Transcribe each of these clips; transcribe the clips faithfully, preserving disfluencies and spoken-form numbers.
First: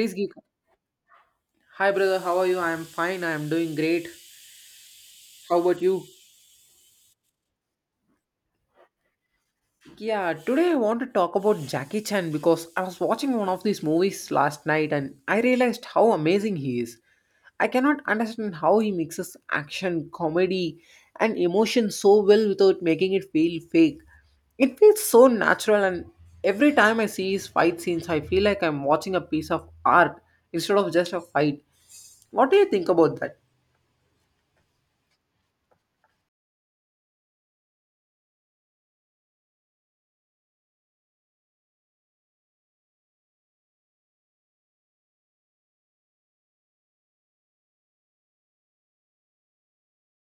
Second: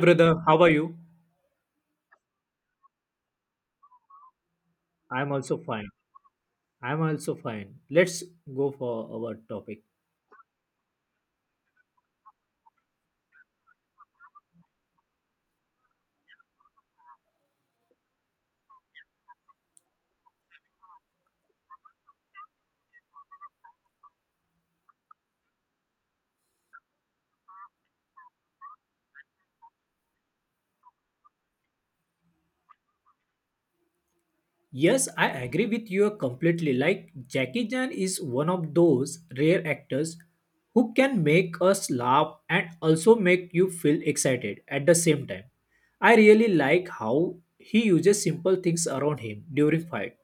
Please geek. Brother, how are you? Hi brother, how are you? I'm fine. I'm doing great. I'm also How about fine. you? I'm also fine. Let's go for our topic. Yeah, today I want to talk about Jackie Chan because I was watching one of these movies last night and I realized how amazing he is. I cannot understand how he mixes action, comedy, and emotion so well without making it feel fake. It feels so natural, and every time I see his fight scenes, I feel like I'm watching a piece of art instead of just a fight. What do you think about that? Yes, I agree with you completely. Like, Jackie Chan is one of those rare actors who can make us laugh and also make you feel excited at the same time. I really like how he uses simple things around him during fight,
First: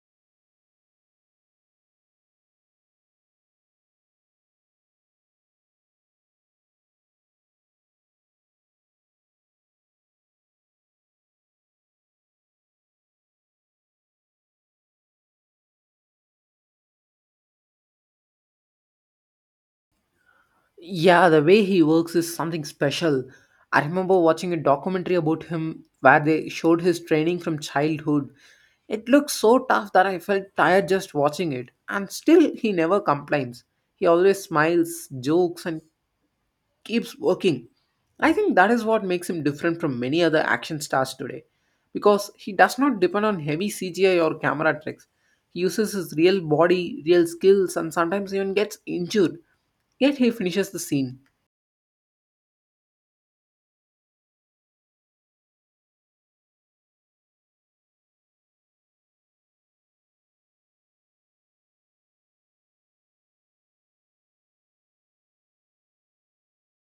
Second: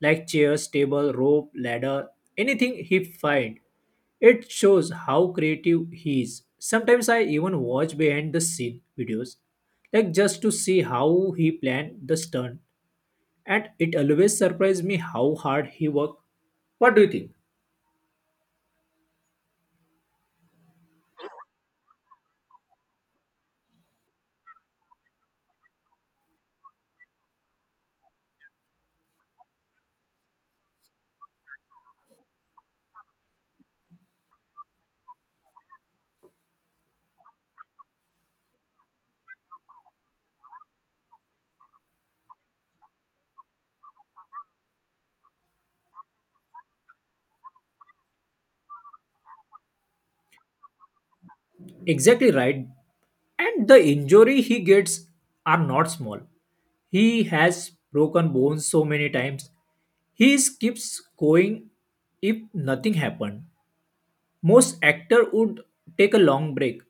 like chairs, table, rope, ladder, anything he find. It shows how creative he is. Sometimes I even watch behind the scene videos, like just to see how he planned the stunt, and it always surprised me how hard he worked. What do you think? Yeah, the way he works is something special. I remember watching a documentary about him where they showed his training from childhood. It looked so tough that I felt tired just watching it. And still, he never complains. He always smiles, jokes, and keeps working. I think that is what makes him different from many other action stars today. Because he does not depend on heavy C G I or camera tricks. He uses his real body, real skills, and sometimes even gets injured. Yet he finishes the scene. Exactly right. And the injury he gets are not small. He has broken bones so many times. He keeps going if nothing happened. Most actor would take a long break,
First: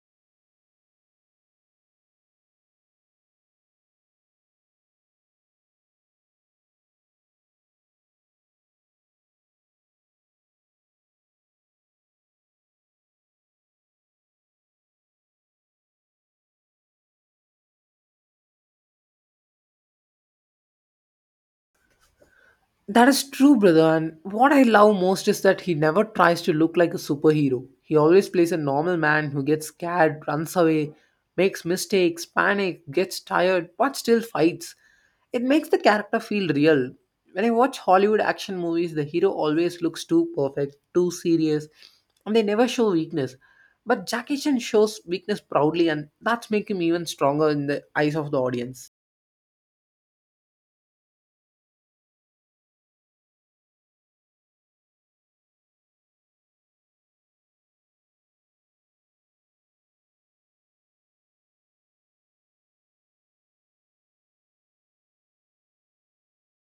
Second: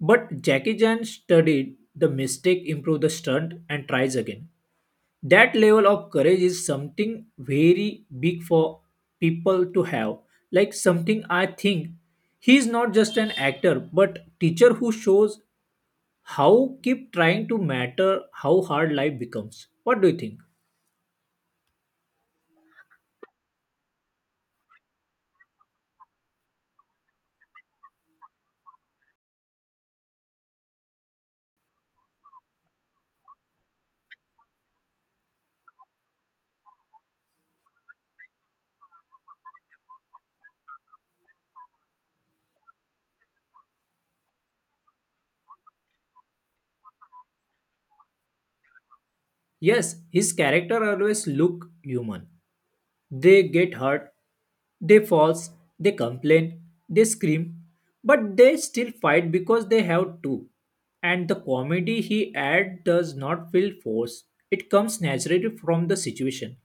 but Jackie Chan studied the mistake, improve the stunt, and tries again. That level of courage is something very big for people to have, like something I think he is not just an actor but teacher who shows how keep trying to matter how hard life becomes. What do you think? That is true, brother. And what I love most is that he never tries to look like a superhero. He always plays a normal man who gets scared, runs away, makes mistakes, panic, gets tired, but still fights. It makes the character feel real. When I watch Hollywood action movies, the hero always looks too perfect, too serious, and they never show weakness. But Jackie Chan shows weakness proudly, and that's make him even stronger in the eyes of the audience. Yes, his character always look human. They get hurt, they falls, they complain, they scream, but they still fight because they have to. And the comedy he add does not feel forced. It comes naturally from the situation.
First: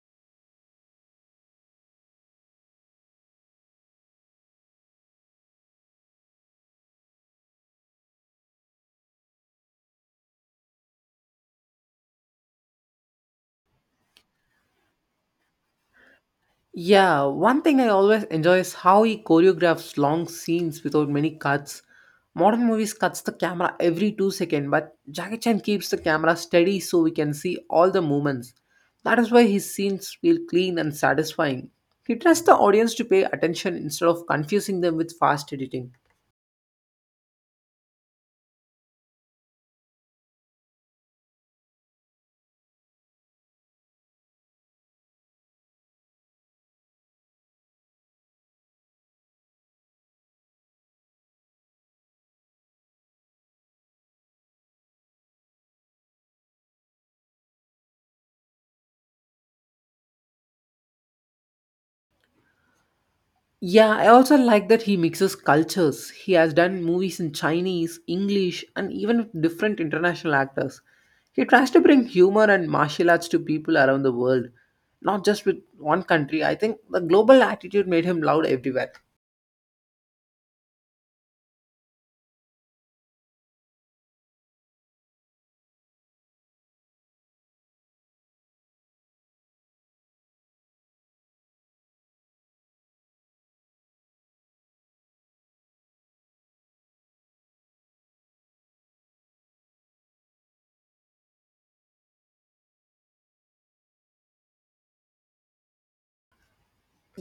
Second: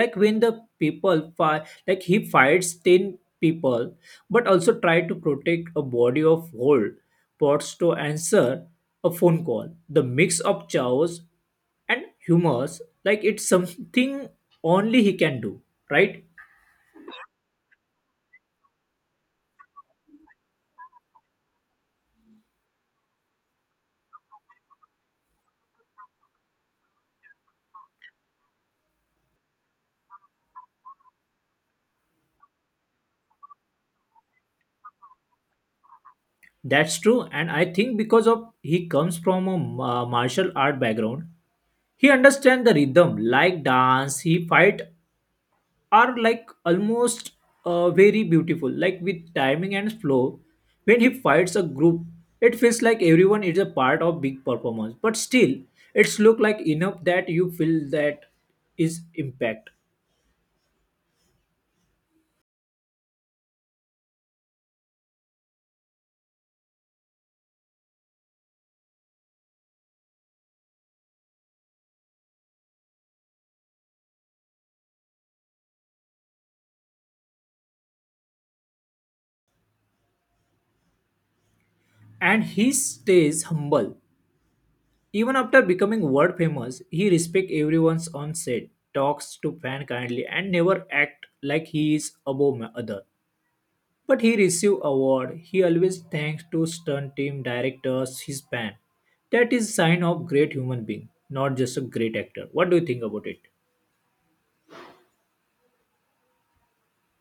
Like when the people fight, like he fights ten people, but also try to protect a body of whole pots to answer a phone call. The mix of chaos and humors, like it's something only he can do, right? Yeah, one thing I always enjoy is how he choreographs long scenes without many cuts. Modern movies cuts the camera every two seconds, but Jackie Chan keeps the camera steady so we can see all the movements. That is why his scenes feel clean and satisfying. He trusts the audience to pay attention instead of confusing them with fast editing. That's true. And I think because of he comes from a ma- martial art background, he understands the rhythm like dance. He fight are like almost uh, very beautiful, like with timing and flow. When he fights a group, it feels like everyone is a part of big performance, but still it's look like enough that you feel that is impact. Yeah, I also like that he mixes cultures. He has done movies in Chinese, English, and even with different international actors. He tries to bring humor and martial arts to people around the world, not just with one country. I think the global attitude made him loved everywhere. And he stays humble. Even after becoming world famous, he respects everyone's on set, talks to fan kindly, and never act like he is above ma- other. But he receive award. He always thanks to stunt team directors his fan. That is sign of great human being, not just a great actor. What do you think about it?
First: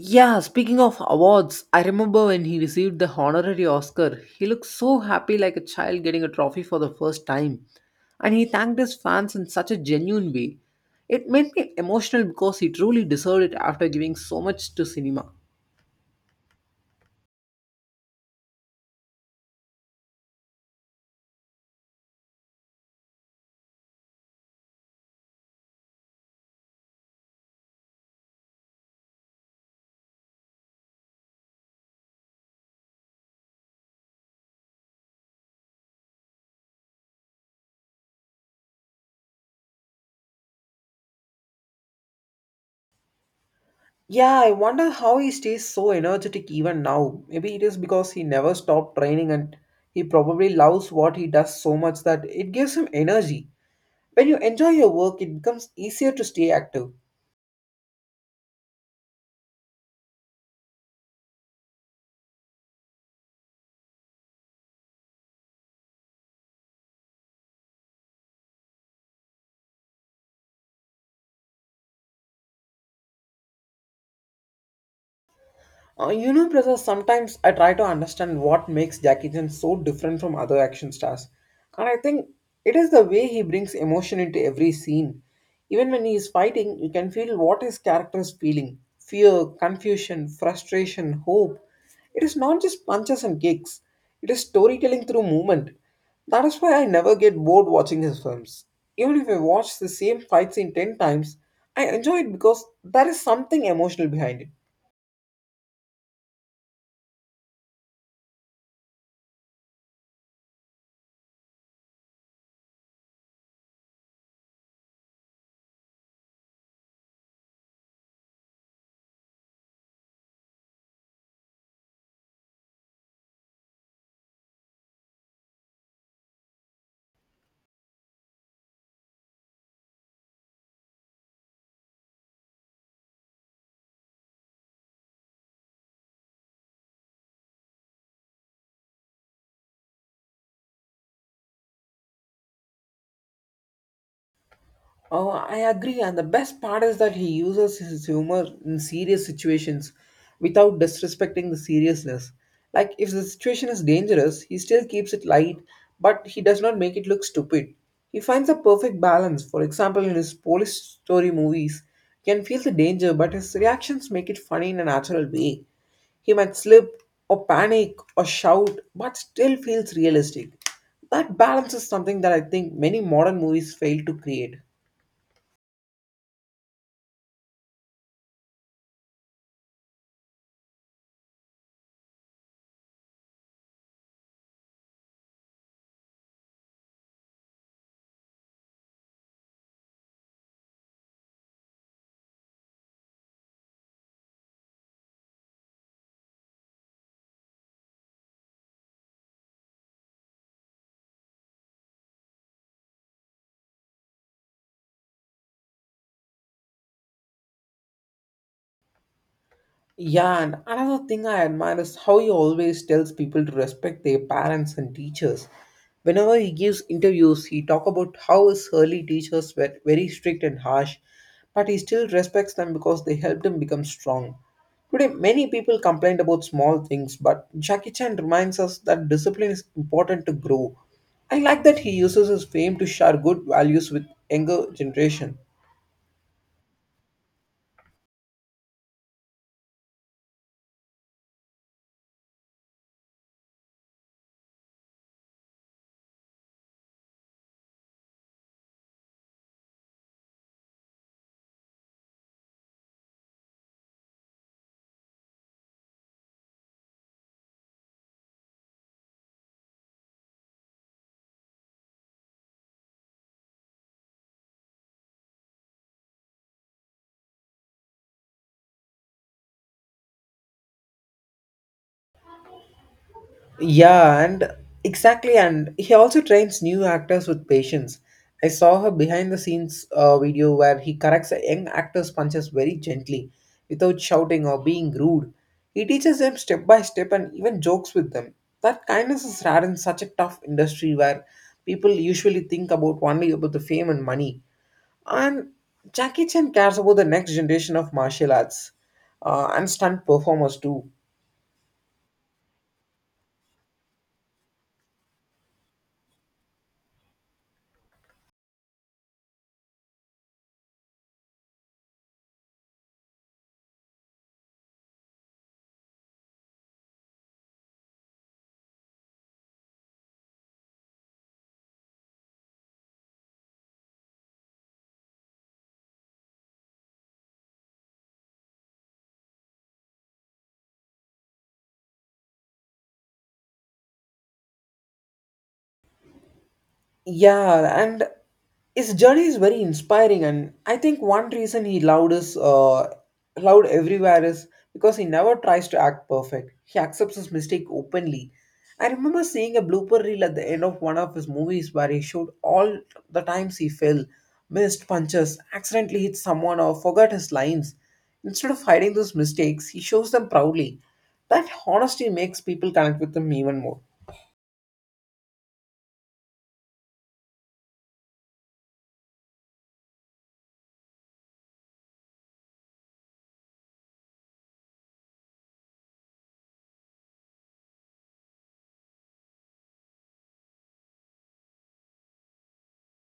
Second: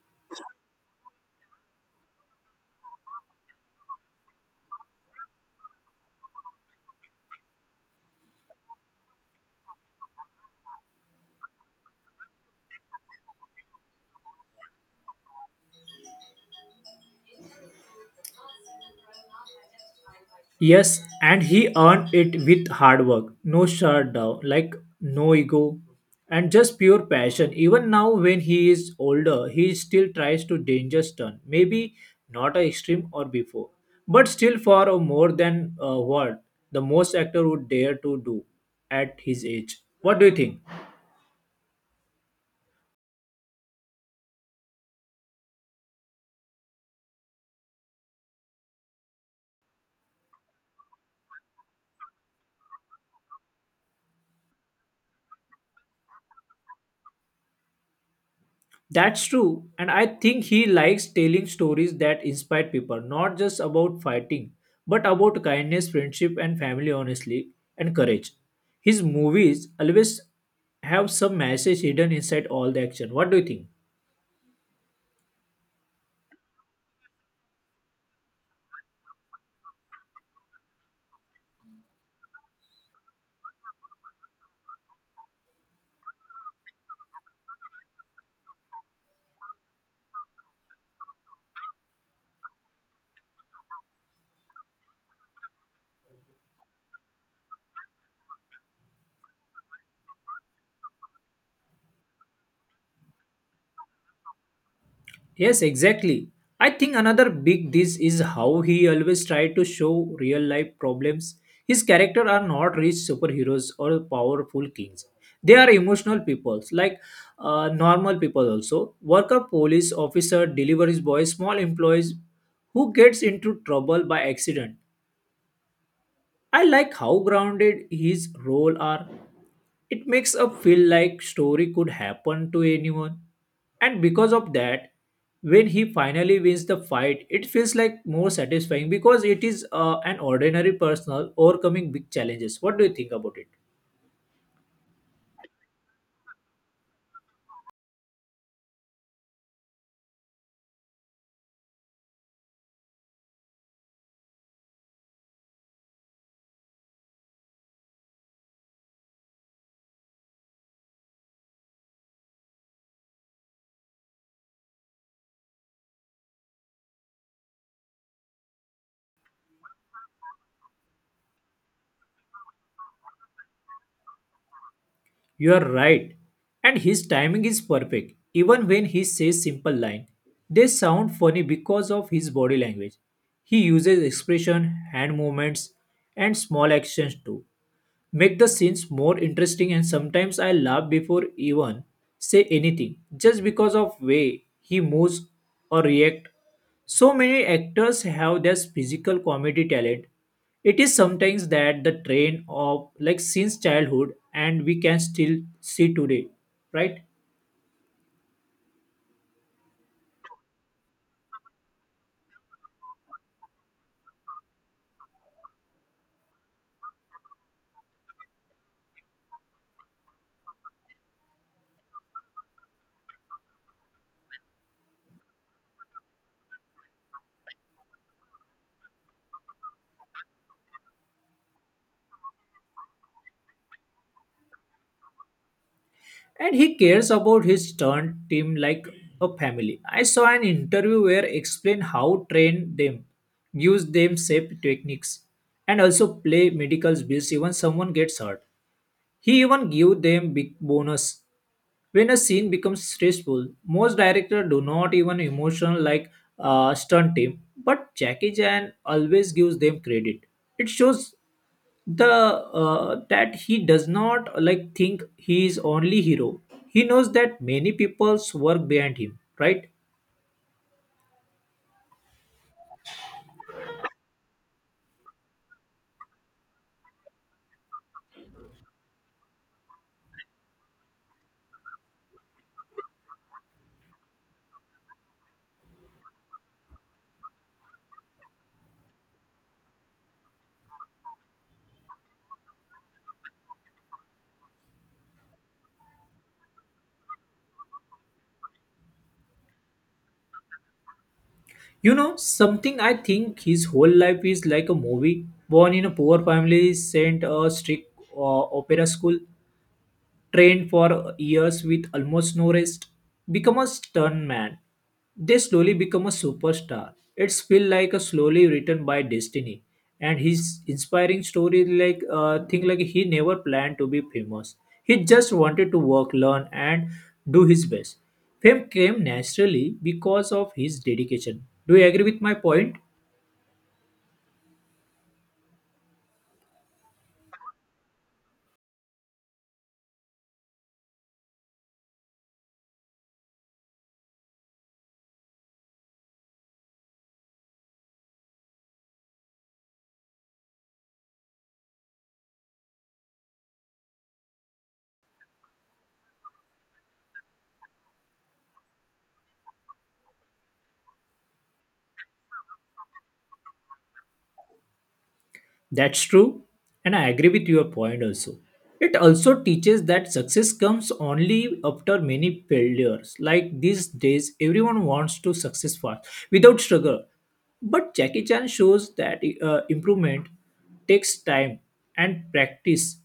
Yeah, speaking of awards, I remember when he received the honorary Oscar. He looked so happy like a child getting a trophy for the first time. And he thanked his fans in such a genuine way. It made me emotional because he truly deserved it after giving so much to cinema. Yes, and he earned it with hard work, no shutdown, like no ego, and just pure passion. Even now, when he is older, he still tries to dangerous turn. Maybe not a extreme or before, but still far or more than uh, what the most actor would dare to do at his age. What do you think? Yeah, I wonder how he stays so energetic even now. Maybe it is because he never stopped training and he probably loves what he does so much that it gives him energy. When you enjoy your work, it becomes easier to stay active. That's true. And I think he likes telling stories that inspire people, not just about fighting, but about kindness, friendship, and family, honestly, and courage. His movies always have some message hidden inside all the action. What do you think? Uh, you know, Prasad, sometimes I try to understand what makes Jackie Chan so different from other action stars. And I think it is the way he brings emotion into every scene. Even when he is fighting, you can feel what his character is feeling fear, confusion, frustration, hope. It is not just punches and kicks, it is storytelling through movement. That is why I never get bored watching his films. Even if I watch the same fight scene ten times, I enjoy it because there is something emotional behind it. Yes, exactly. I think another big this is how he always tried to show real life problems. His character are not rich superheroes or powerful kings. They are emotional peoples, like uh, normal people also. Worker, police officer, delivery boy, small employees who gets into trouble by accident. I like how grounded his role are. It makes a feel like story could happen to anyone. And because of that, when he finally wins the fight, it feels like more satisfying because it is uh, an ordinary personal overcoming big challenges. What do you think about it? Oh, I agree. And the best part is that he uses his humor in serious situations without disrespecting the seriousness. Like, if the situation is dangerous, he still keeps it light, but he does not make it look stupid. He finds a perfect balance. For example, in his police story movies, he can feel the danger, but his reactions make it funny in a natural way. He might slip, or panic, or shout, but still feels realistic. That balance is something that I think many modern movies fail to create. You are right. And his timing is perfect. Even when he says simple line, they sound funny because of his body language. He uses expression, hand movements, and small actions too make the scenes more interesting, and sometimes I laugh before even say anything just because of way he moves or react. So many actors have this physical comedy talent. It is sometimes that the train of like since childhood and we can still see today, right? Yeah, and another thing I admire is how he always tells people to respect their parents and teachers. Whenever he gives interviews, he talk about how his early teachers were very strict and harsh, but he still respects them because they helped him become strong. Today, many people complain about small things, but Jackie Chan reminds us that discipline is important to grow. I like that he uses his fame to share good values with younger generation. And he cares about his turned team like a family. I saw an interview where explain how train them, use them safe techniques, and also play medicals bills even someone gets hurt. He even give them big bonus when a scene becomes stressful. Most directors do not even emotion like uh, stunt team, but Jackie Chan always gives them credit. It shows the uh, that he does not like think he is only hero. He knows that many people's work behind him, right? Yeah, and exactly. And he also trains new actors with patience. I saw her behind the scenes uh, video where he corrects a young actor's punches very gently, without shouting or being rude. He teaches them step by step and even jokes with them. That kindness is rare in such a tough industry where people usually think about only about the fame and money. And Jackie Chan cares about the next generation of martial arts uh, and stunt performers too. You know something. I think his whole life is like a movie. Born in a poor family, sent a strict uh, opera school, trained for years with almost no rest, become a stuntman. They slowly become a superstar. It's feel like a slowly written by destiny. And his inspiring story, like uh, thing like he never planned to be famous. He just wanted to work, learn, and do his best. Fame came naturally because of his dedication. Do you agree with my point? Yeah, and his journey is very inspiring, and I think one reason he loved is uh, loved everywhere is because he never tries to act perfect. He accepts his mistake openly. I remember seeing a blooper reel at the end of one of his movies where he showed all the times he fell, missed punches, accidentally hit someone, or forgot his lines. Instead of hiding those mistakes, he shows them proudly. That honesty makes people connect with him even more. That's true, and I agree with your point also. It also teaches that success comes only after many failures. Like these days, everyone wants to success fast without struggle. But Jackie Chan shows that uh, improvement takes time and practice.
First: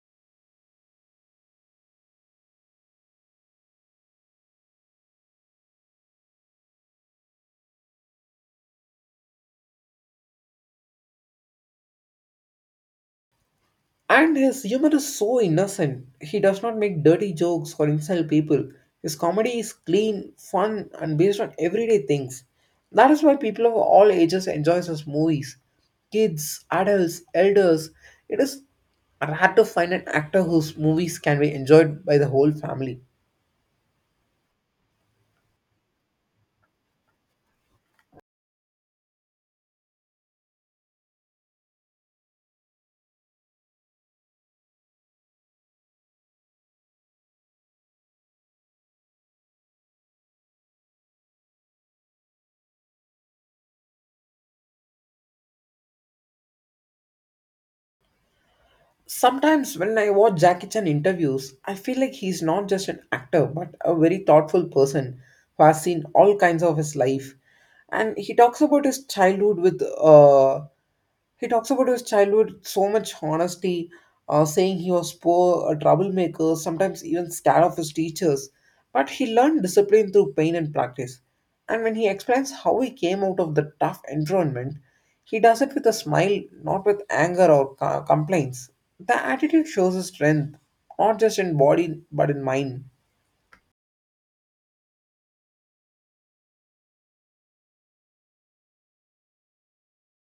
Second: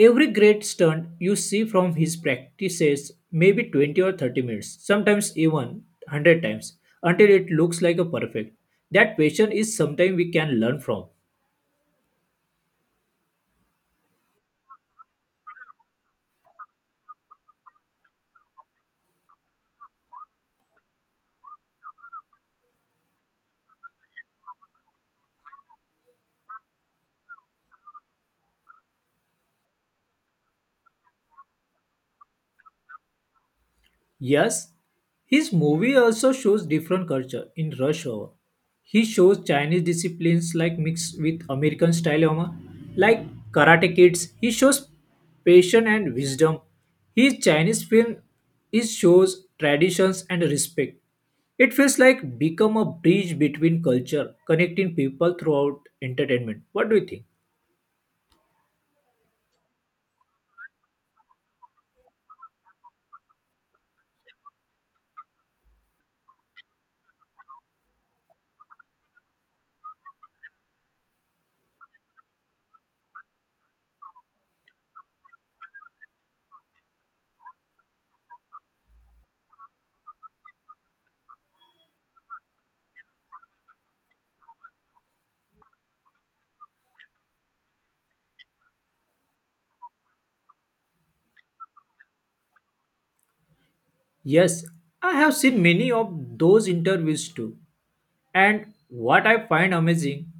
Every great stunt you see from his practices maybe twenty or thirty minutes, sometimes even hundred times, until it looks like a perfect. That passion is something we can learn from. And his humor is so innocent. He does not make dirty jokes or insult people. His comedy is clean, fun, and based on everyday things. That is why people of all ages enjoy his movies. Kids, adults, elders. It is rare to find an actor whose movies can be enjoyed by the whole family. Yes, his movie also shows different culture in Rush Hour. He shows Chinese disciplines like mixed with American style humor, like Karate Kids. He shows passion and wisdom. His Chinese film is shows traditions and respect. It feels like become a bridge between culture, connecting people throughout entertainment. What do you think? Sometimes when I watch Jackie Chan interviews, I feel like he's not just an actor but a very thoughtful person who has seen all kinds of his life. And he talks about his childhood with uh, he talks about his childhood with so much honesty, uh, saying he was poor, a troublemaker, sometimes even scared of his teachers. But he learned discipline through pain and practice. And when he explains how he came out of the tough environment, he does it with a smile, not with anger or co- complaints. The attitude shows his strength, not just in body but in mind. Yes, I have seen many of those interviews too. And what I find amazing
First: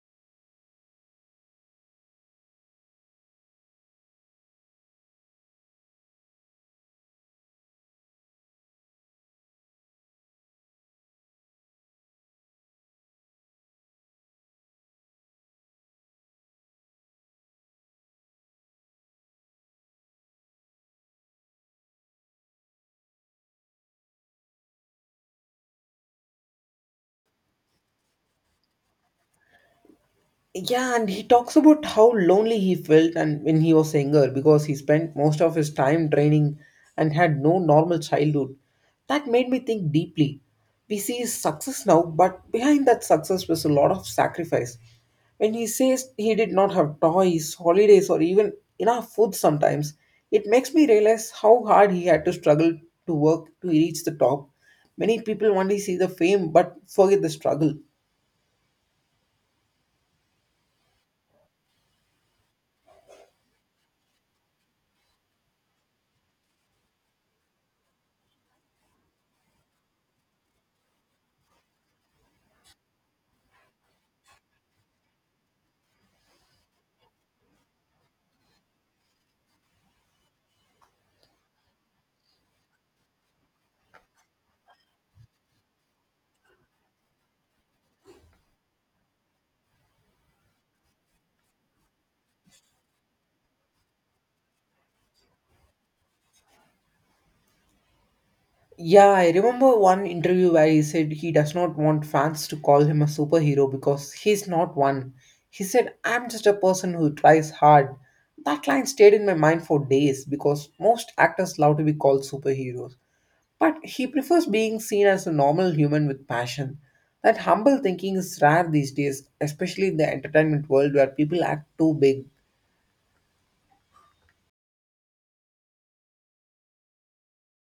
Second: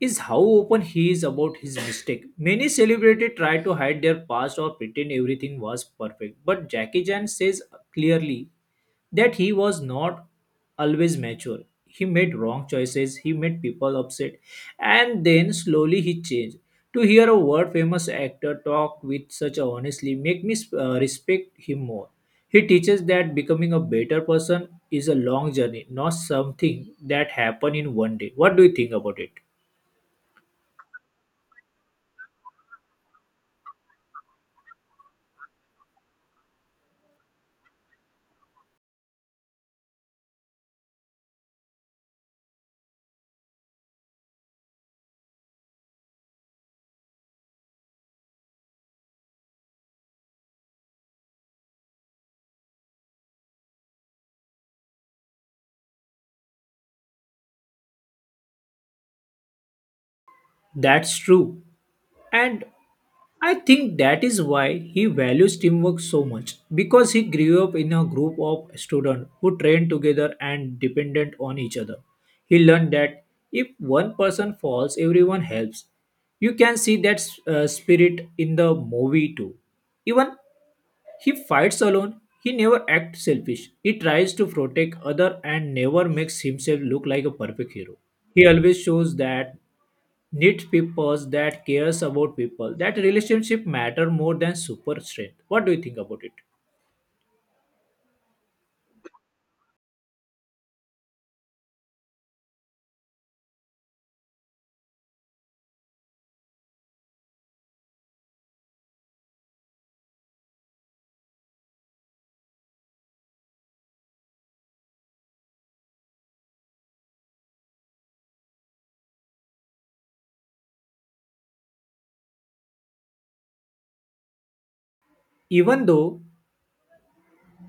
is how open he is about his mistake. Many celebrities try to hide their past or pretend everything was perfect, but Jackie Chan says clearly that he was not always mature. He made wrong choices, he made people upset, and then slowly he changed. To hear a world famous actor talk with such honestly make me uh, respect him more. He teaches that becoming a better person is a long journey, not something that happen in one day. What do you think about it? Yeah, and he talks about how lonely he felt and when he was younger because he spent most of his time training and had no normal childhood. That made me think deeply. We see his success now, but behind that success was a lot of sacrifice. When he says he did not have toys, holidays, or even enough food sometimes, it makes me realize how hard he had to struggle to work to reach the top. Many people only see the fame but forget the struggle. That's true. And I think that is why he values teamwork so much, because he grew up in a group of students who trained together and dependent on each other. He learned that if one person falls, everyone helps. You can see that uh, spirit in the movie too. Even he fights alone, he never acts selfish. He tries to protect other and never makes himself look like a perfect hero. He always shows that need people, that cares about people, that relationship matter more than super strength. What do you think about it? Yeah, I remember one interview where he said he does not want fans to call him a superhero because he's not one. He said, I'm just a person who tries hard. That line stayed in my mind for days because most actors love to be called superheroes. But he prefers being seen as a normal human with passion. That humble thinking is rare these days, especially in the entertainment world where people act too big. Even though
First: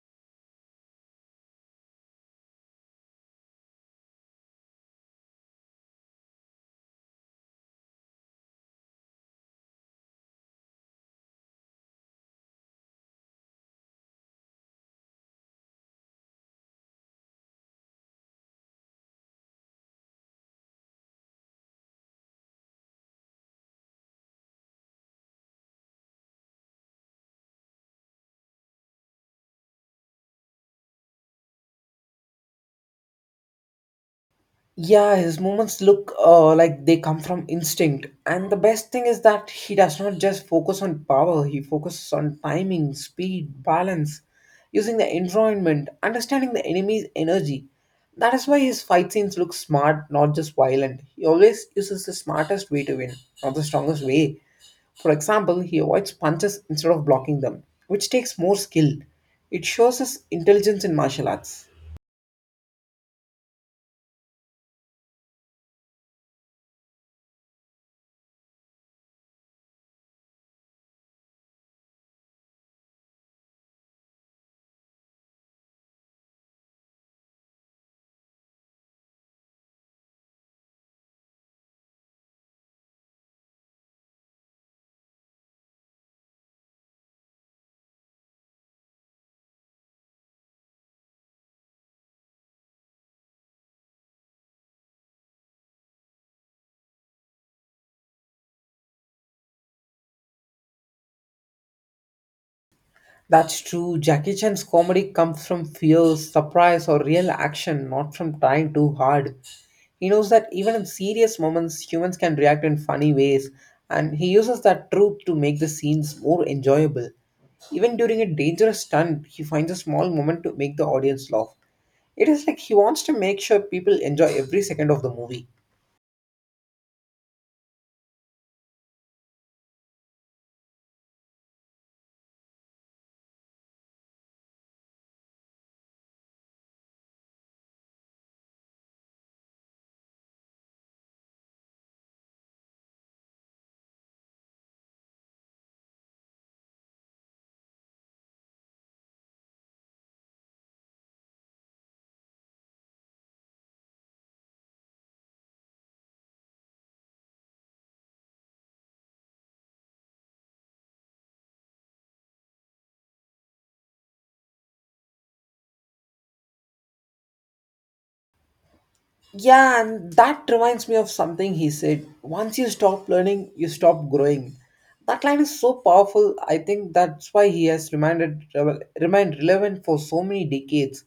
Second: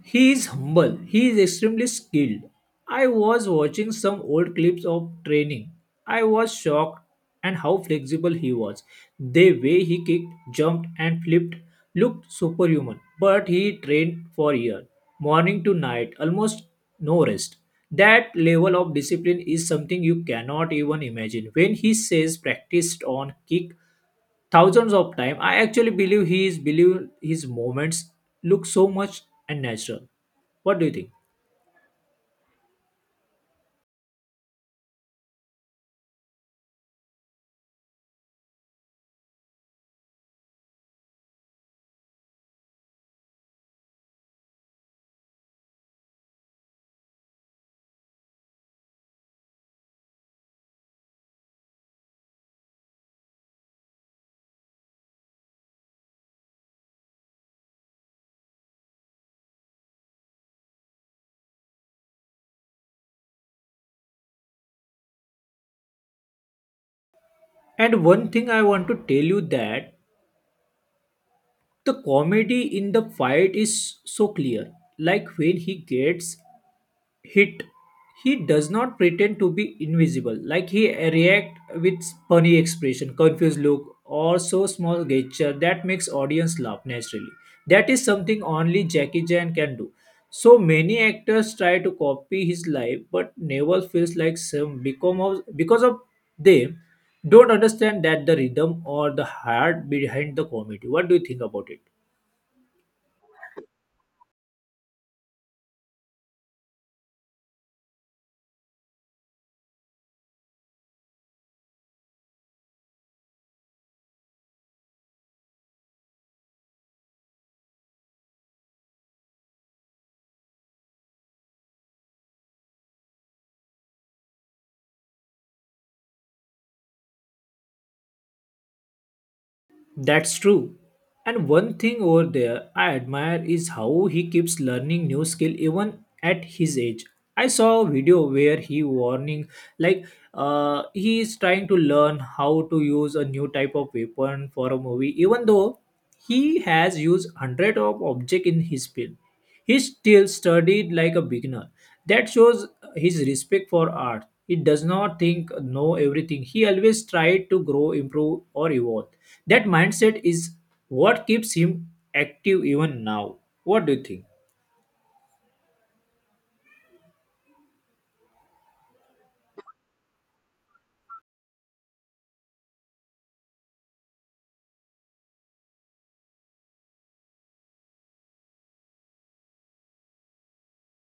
he is humble, he is extremely skilled. I was watching some old clips of training. I was shocked and how flexible he was. The way he kicked, jumped and flipped looked superhuman. But he trained for years, morning to night, almost no rest. That level of discipline is something you cannot even imagine. When he says practiced on kick thousands of time, I actually believe he is believe his moments look so much and natural. What do you think? Yeah, his movements look uh, like they come from instinct. And the best thing is that he does not just focus on power, he focuses on timing, speed, balance, using the environment, understanding the enemy's energy. That is why his fight scenes look smart, not just violent. He always uses the smartest way to win, not the strongest way. For example, he avoids punches instead of blocking them, which takes more skill. It shows his intelligence in martial arts. And one thing I want to tell you that the comedy in the fight is so clear. Like when he gets hit, he does not pretend to be invisible. Like he react with funny expression, confused look, or so small gesture that makes audience laugh naturally. That is something only Jackie Chan can do. So many actors try to copy his life but never feels like some become of, because of them don't understand that the rhythm or the heart behind the comedy. What do you think about it? That's true. Jackie Chan's comedy comes from fear, surprise, or real action, not from trying too hard. He knows that even in serious moments, humans can react in funny ways, and he uses that truth to make the scenes more enjoyable. Even during a dangerous stunt, he finds a small moment to make the audience laugh. It is like he wants to make sure people enjoy every second of the movie. That's true. And one thing over there I admire is how he keeps learning new skill even at his age. I saw a video where he warning like uh, he is trying to learn how to use a new type of weapon for a movie, even though he has used hundred of object in his film. He still studied like a beginner. That shows his respect for art. He does not think know everything. He always tried to grow, improve, or evolve. That mindset is what keeps him active even now. What do you think? Yeah, and that reminds me of something he said. Once you stop learning, you stop growing. That line is so powerful. I think that's why he has reminded remained relevant for so many decades.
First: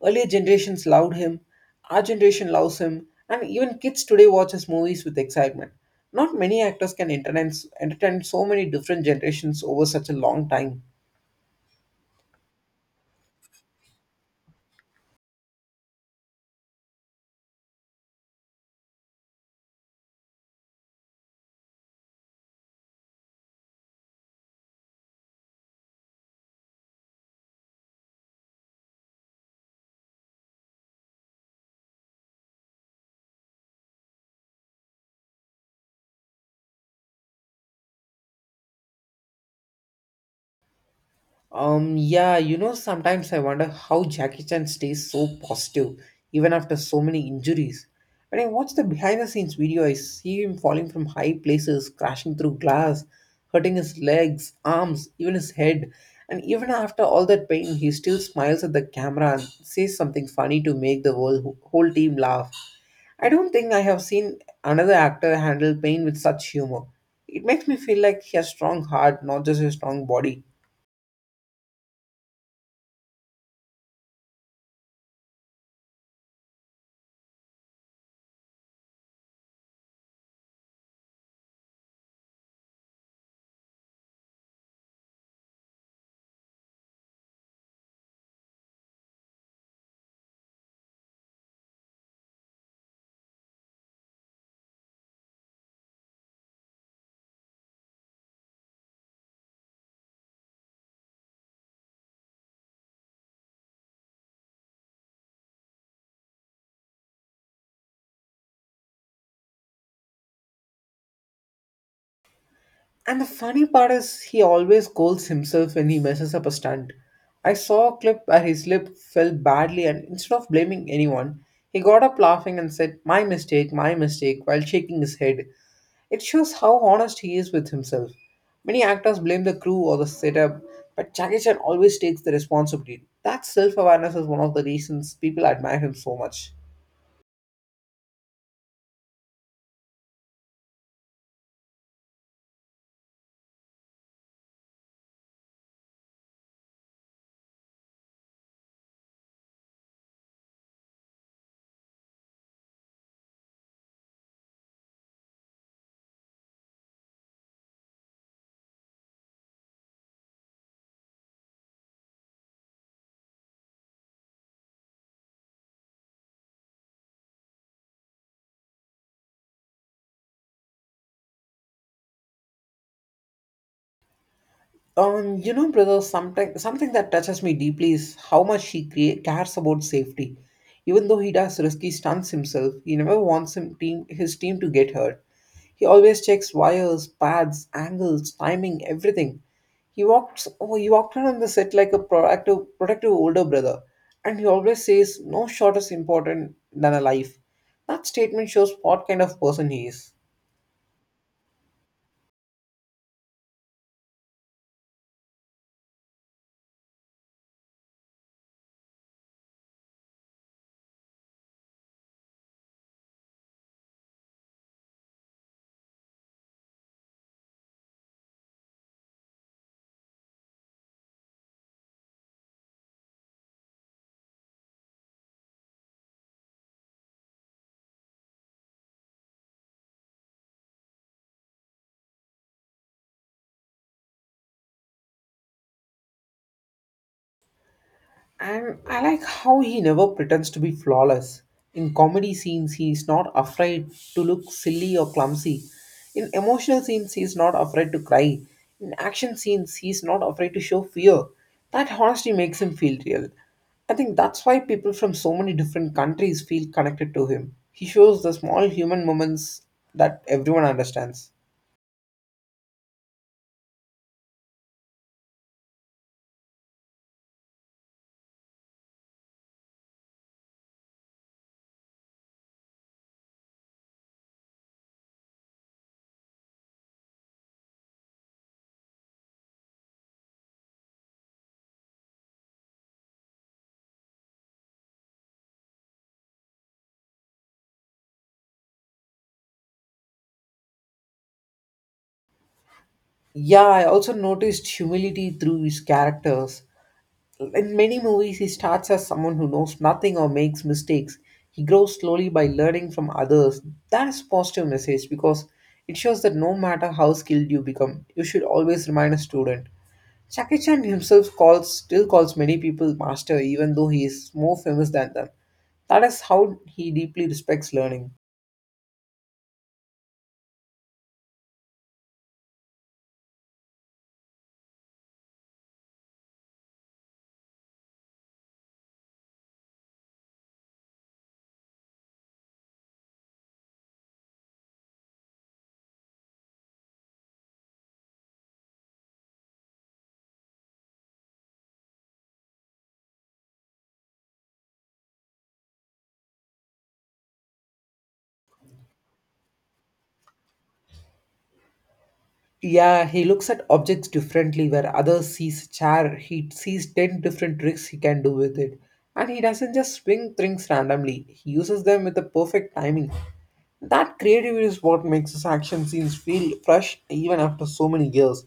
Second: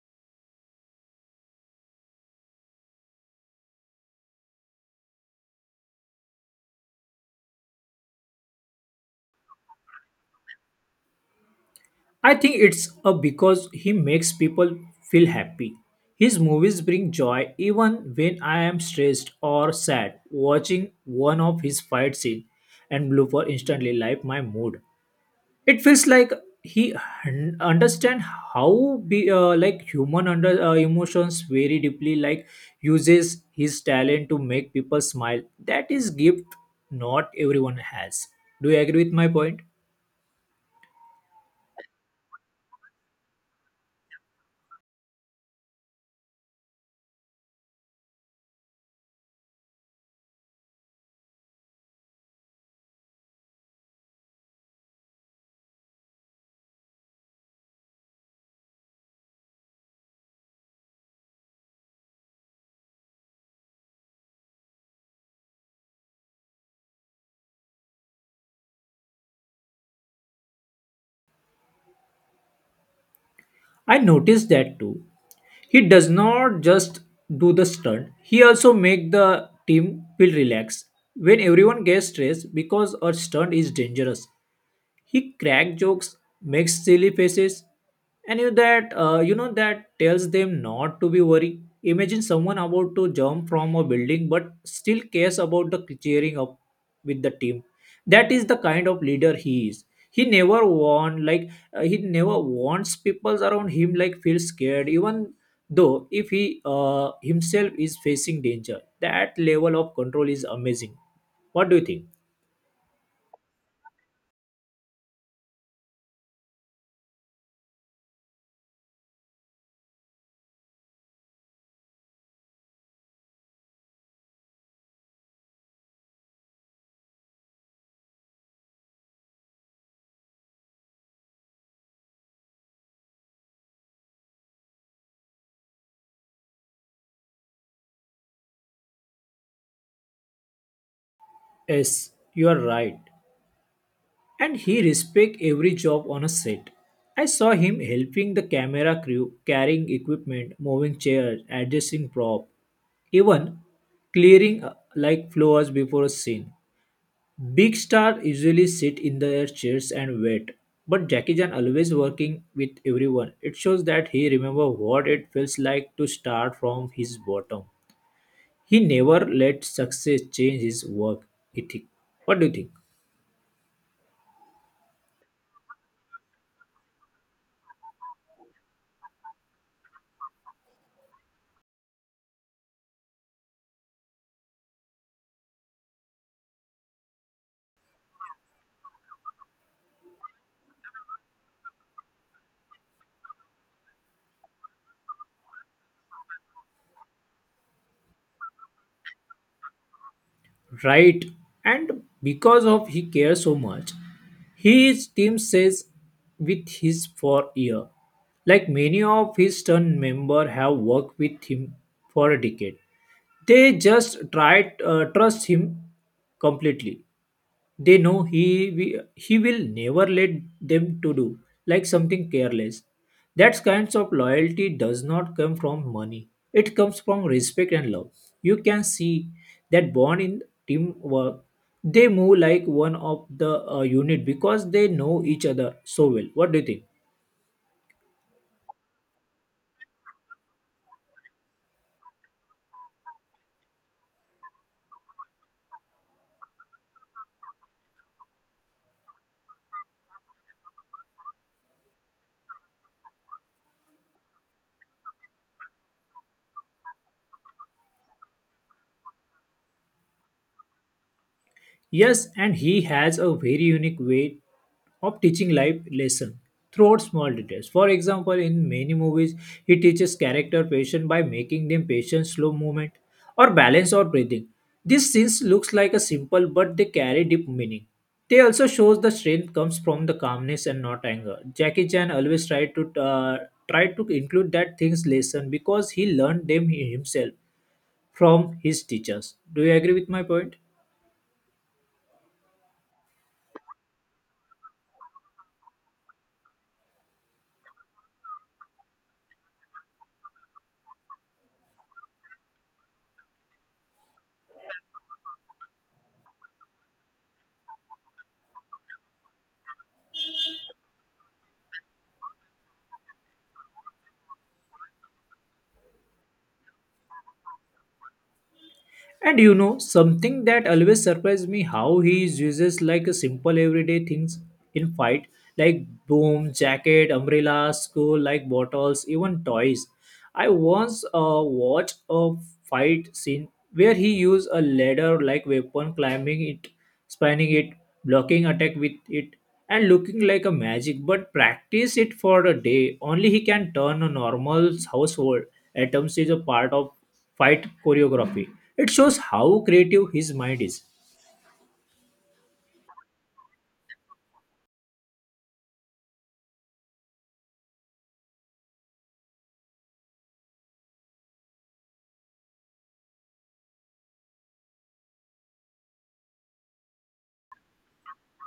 Earlier generations loved him, our generation loves him, and even kids today watch his movies with excitement. Not many actors can entertain, entertain so many different generations over such a long time. I think it's uh, because he makes people feel happy. His movies bring joy even when I am stressed or sad. Watching one of his fight scene and blooper instantly light my mood. It feels like he un- understand how be uh, like human under uh, emotions very deeply, like uses his talent to make people smile. That is gift not everyone has. Do you agree with my point? Um, yeah, you know, sometimes I wonder how Jackie Chan stays so positive even after so many injuries. When I watch the behind the scenes video, I see him falling from high places, crashing through glass, hurting his legs, arms, even his head. And even after all that pain, he still smiles at the camera and says something funny to make the whole, whole team laugh. I don't think I have seen another actor handle pain with such humor. It makes me feel like he has strong heart, not just a strong body. I noticed that too. He does not just do the stunt, he also make the team feel relaxed. When everyone gets stressed because a stunt is dangerous, he crack jokes, makes silly faces, and you that uh, you know that tells them not to be worried. Imagine someone about to jump from a building but still cares about the cheering up with the team. That is the kind of leader he is. He never want like uh, he never wants people around him like feel scared even though, if he uh, himself is facing danger, that level of control is amazing. What do you think? And the funny part is, he always scolds himself when he messes up a stunt. I saw a clip where his lip fell badly, and instead of blaming anyone, he got up laughing and said, "My mistake, my mistake," while shaking his head. It shows how honest he is with himself. Many actors blame the crew or the setup, but Jackie Chan always takes the responsibility. That self awareness is one of the reasons people admire him so much. Yes, you are right. And he respect every job on a set. I saw him helping the camera crew, carrying equipment, moving chairs, adjusting prop, even clearing uh, like floors before a scene. Big stars usually sit in their chairs and wait, but Jackie Chan always working with everyone. It shows that he remembers what it feels like to start from his bottom. He never let success change his work ethic. What do you think? Um, you know, brother, something something that touches me deeply is how much he crea- cares about safety. Even though he does risky stunts himself, he never wants him team, his team to get hurt. He always checks wires, pads, angles, timing, everything. He walks. Oh, he walked around the set like a proactive, protective older brother, and he always says, "No shot is important than a life." That statement shows what kind of person he is. Right. And because of he cares so much, his team says with his for year. Like many of his turn member have worked with him for a decade. They just try uh, trust him completely. They know he wi- he will never let them to do like something careless. That kinds of loyalty does not come from money, it comes from respect and love. You can see that born in teamwork. They move like one of the uh, unit because they know each other so well. What do you think? And I like how he never pretends to be flawless. In comedy scenes, he is not afraid to look silly or clumsy. In emotional scenes, he is not afraid to cry. In action scenes, he is not afraid to show fear. That honesty makes him feel real. I think that's why people from so many different countries feel connected to him. He shows the small human moments that everyone understands. Yes, and he has a very unique way of teaching life lesson throughout small details. For example, in many movies, he teaches character patience by making them patient, slow movement, or balance or breathing. These scenes looks like a simple, but they carry deep meaning. They also shows the strength comes from the calmness and not anger. Jackie Chan always tried to uh, tried to include that things lesson because he learned them himself from his teachers. Do you agree with my point? Yeah, I also noticed humility through his characters. In many movies, he starts as someone who knows nothing or makes mistakes. He grows slowly by learning from others. That is positive message because it shows that no matter how skilled you become, you should always remain a student. Jackie Chan himself calls still calls many people master even though he is more famous than them. That is how he deeply respects learning. And you know, something that always surprised me how he uses like a simple everyday things in fight, like boom, jacket, umbrella, school, like bottles, even toys. I once uh, watched a fight scene where he used a ladder like weapon, climbing it, spanning it, blocking attack with it, and looking like a magic. But practice it for a day. Only he can turn a normal household atoms is a part of fight choreography. It shows how creative his mind is. Yeah, he looks at objects differently. Where others sees a chair, he sees ten different tricks he can do with it, and he doesn't just swing things randomly. He uses them with the perfect timing. That creativity is what makes his action scenes feel fresh even after so many years.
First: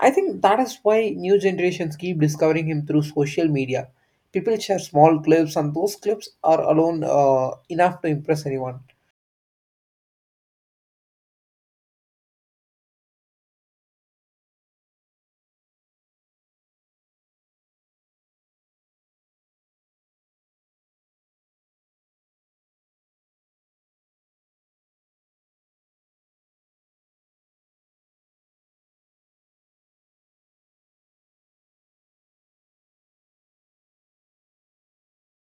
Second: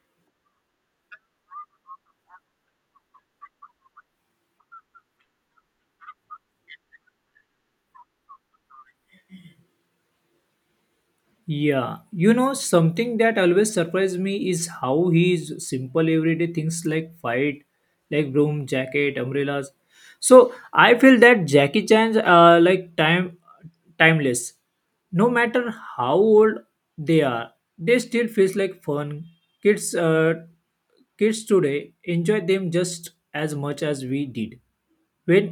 I think that is why new generations keep discovering him through social media. People share small clips, and those clips are alone uh, enough to impress anyone. Yeah, you know, something that always surprised me is how he's simple everyday things like fight, like broom, jacket, umbrellas. So I feel that Jackie Chan's uh, like time timeless. No matter how old they are, they still feels like fun. Kids, uh, Kids today enjoy them just as much as we did when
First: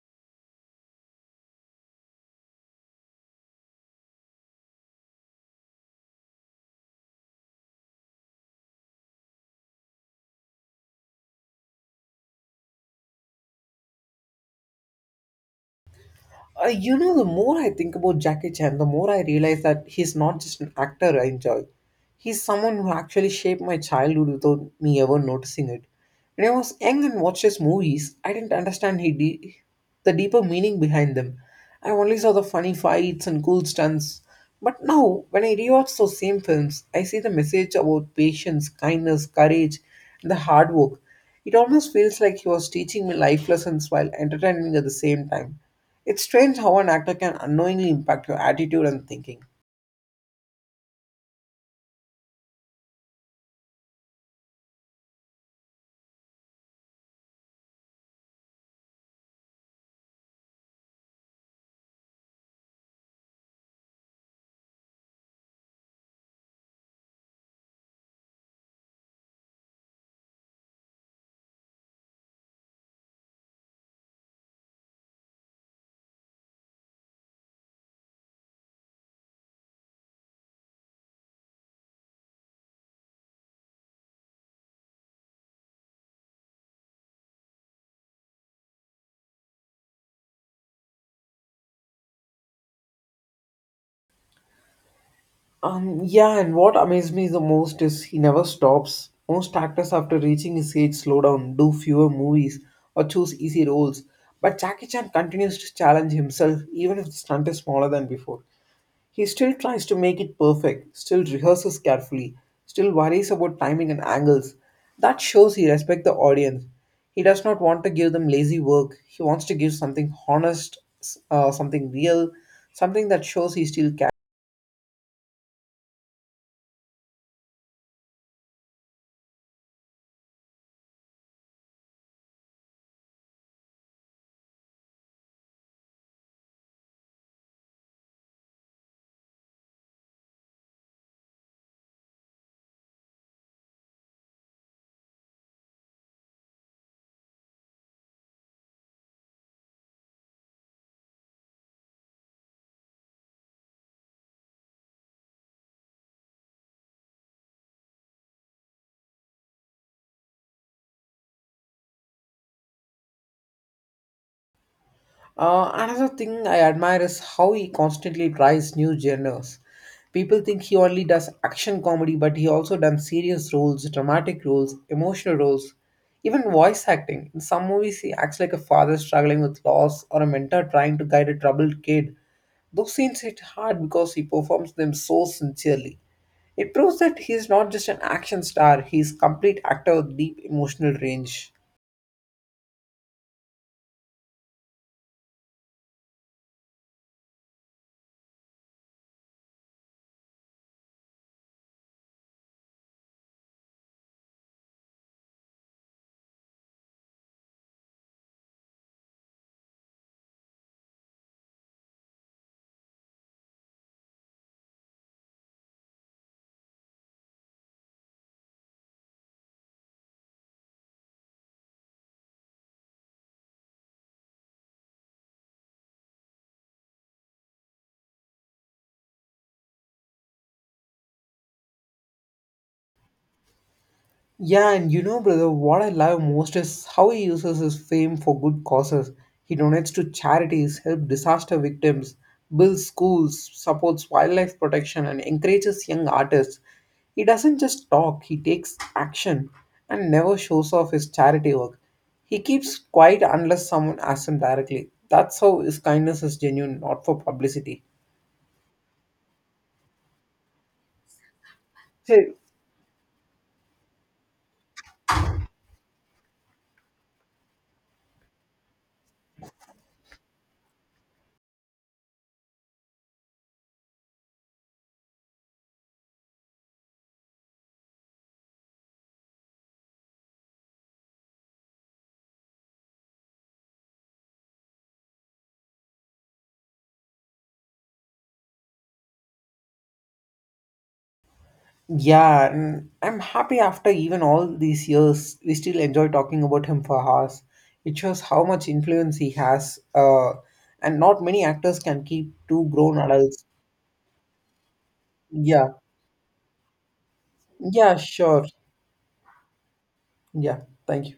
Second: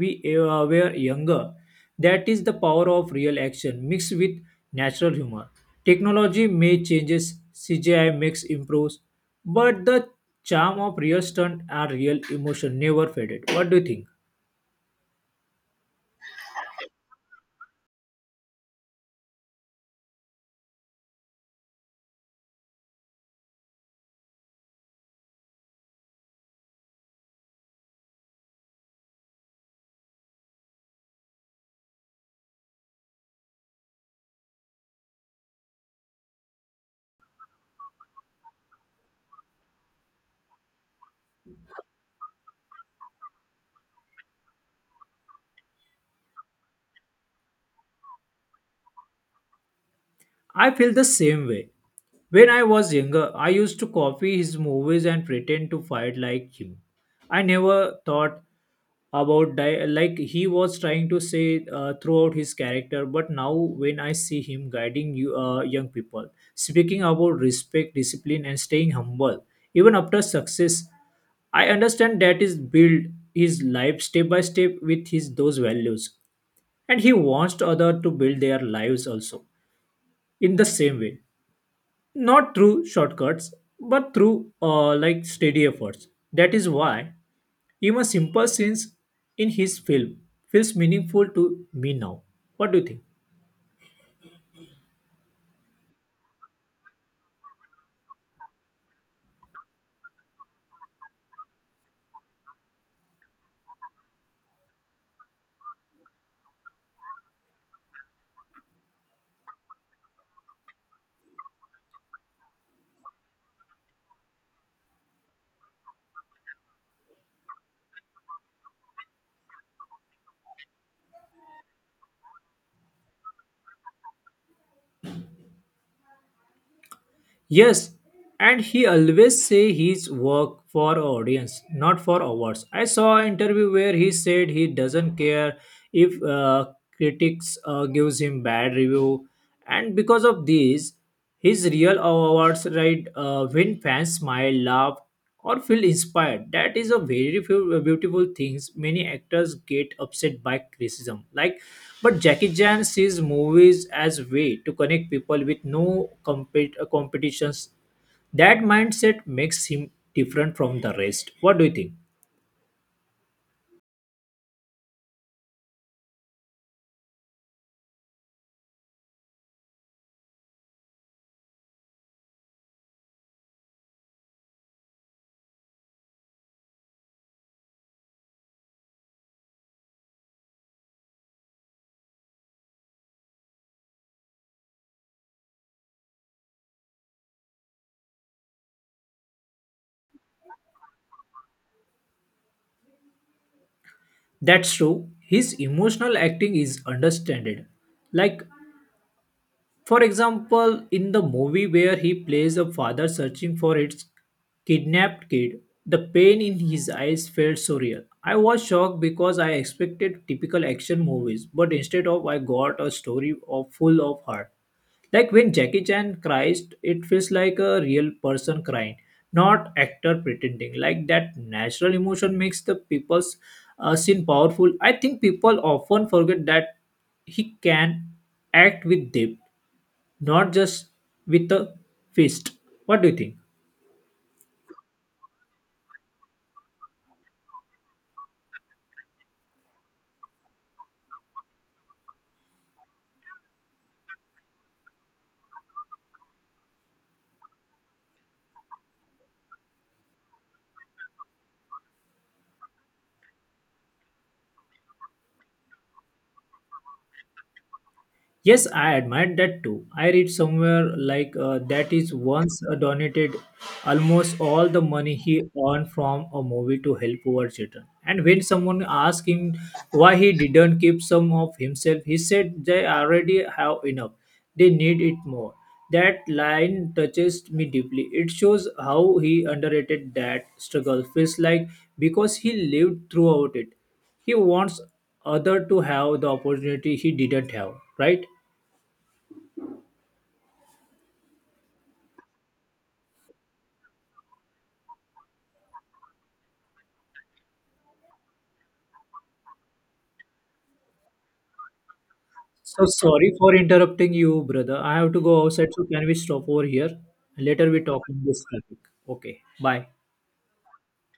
we uh, were younger. That is the power of real action mixed with natural humor. Technology may changes, C G I makes improves, but the charm of real stunt and real emotion never faded. What do you think? Uh, you know, the more I think about Jackie Chan, the more I realize that he's not just an actor I enjoy. He's someone who actually shaped my childhood without me ever noticing it. When I was young and watched his movies, I didn't understand he de- the deeper meaning behind them. I only saw the funny fights and cool stunts. But now, when I rewatch those same films, I see the message about patience, kindness, courage, and the hard work. It almost feels like he was teaching me life lessons while entertaining at the same time. It's strange how an actor can unknowingly impact your attitude and thinking. I feel the same way. When I was younger, I used to copy his movies and pretend to fight like him. I never thought about di- like he was trying to say uh, throughout his character. But now when I see him guiding you uh, young people, speaking about respect, discipline, and staying humble even after success, I understand that is build his life step by step with his those values, and he wants other to build their lives also in the same way, not through shortcuts but through uh, like steady efforts. That is why even simple scenes in his film feels meaningful to me now. What do you think? Um, yeah, and what amazed me the most is he never stops. Most actors, after reaching his age, slow down, do fewer movies, or choose easy roles. But Jackie Chan continues to challenge himself, even if the stunt is smaller than before. He still tries to make it perfect, still rehearses carefully, still worries about timing and angles. That shows he respects the audience. He does not want to give them lazy work. He wants to give something honest, s- uh, something real, something that shows he still cares. Yes, and he always say his work for audience not for awards. I saw an interview where he said he doesn't care if uh, critics uh, gives him bad review, and because of this his real awards, right uh, when fans smile, laugh, or feel inspired. That is a very few uh, beautiful things. Many actors get upset by criticism. Like, but Jackie Chan sees movies as way to connect people with no compet- uh, competitions. That mindset makes him different from the rest. What do you think? Uh, another thing I admire is how he constantly tries new genres. People think he only does action comedy, but he also done serious roles, dramatic roles, emotional roles, even voice acting. In some movies, he acts like a father struggling with loss or a mentor trying to guide a troubled kid. Those scenes hit hard because he performs them so sincerely. It proves that he is not just an action star; he is complete actor with deep emotional range. That's true. His emotional acting is understanded. Like, for example, in the movie where he plays a father searching for his kidnapped kid, the pain in his eyes felt so real. I was shocked because I expected typical action movies, but instead of I got a story of full of heart. Like when Jackie Chan cries, it feels like a real person crying, not actor pretending. Like that natural emotion makes the people's uh, scene powerful. I think people often forget that he can act with depth, not just with a fist. What do you think? Yeah, and you know, brother, what I love most is how he uses his fame for good causes. He donates to charities, helps disaster victims, builds schools, supports wildlife protection, and encourages young artists. He doesn't just talk, he takes action and never shows off his charity work. He keeps quiet unless someone asks him directly. That's how his kindness is genuine, not for publicity. Yes, I admire that too. I read somewhere like uh, that is Hey. once uh, donated almost all the money he earned from a movie to help poor children. And when someone asked him why he didn't keep some of himself, he said they already have enough. They need it more. That line touches me deeply. It shows how he underrated that struggle. Feels like because he lived throughout it, he wants other to have the opportunity he didn't have. Right? Yeah, and I'm happy after even all these years, we still enjoy talking about him for hours. It shows how much influence he has, uh, and not many actors can keep two So grown sorry adults. for interrupting you, brother. I have to go Yeah, outside, so can we stop over here? Later we yeah, talk on this sure. topic. Okay, bye. Yeah, thank you.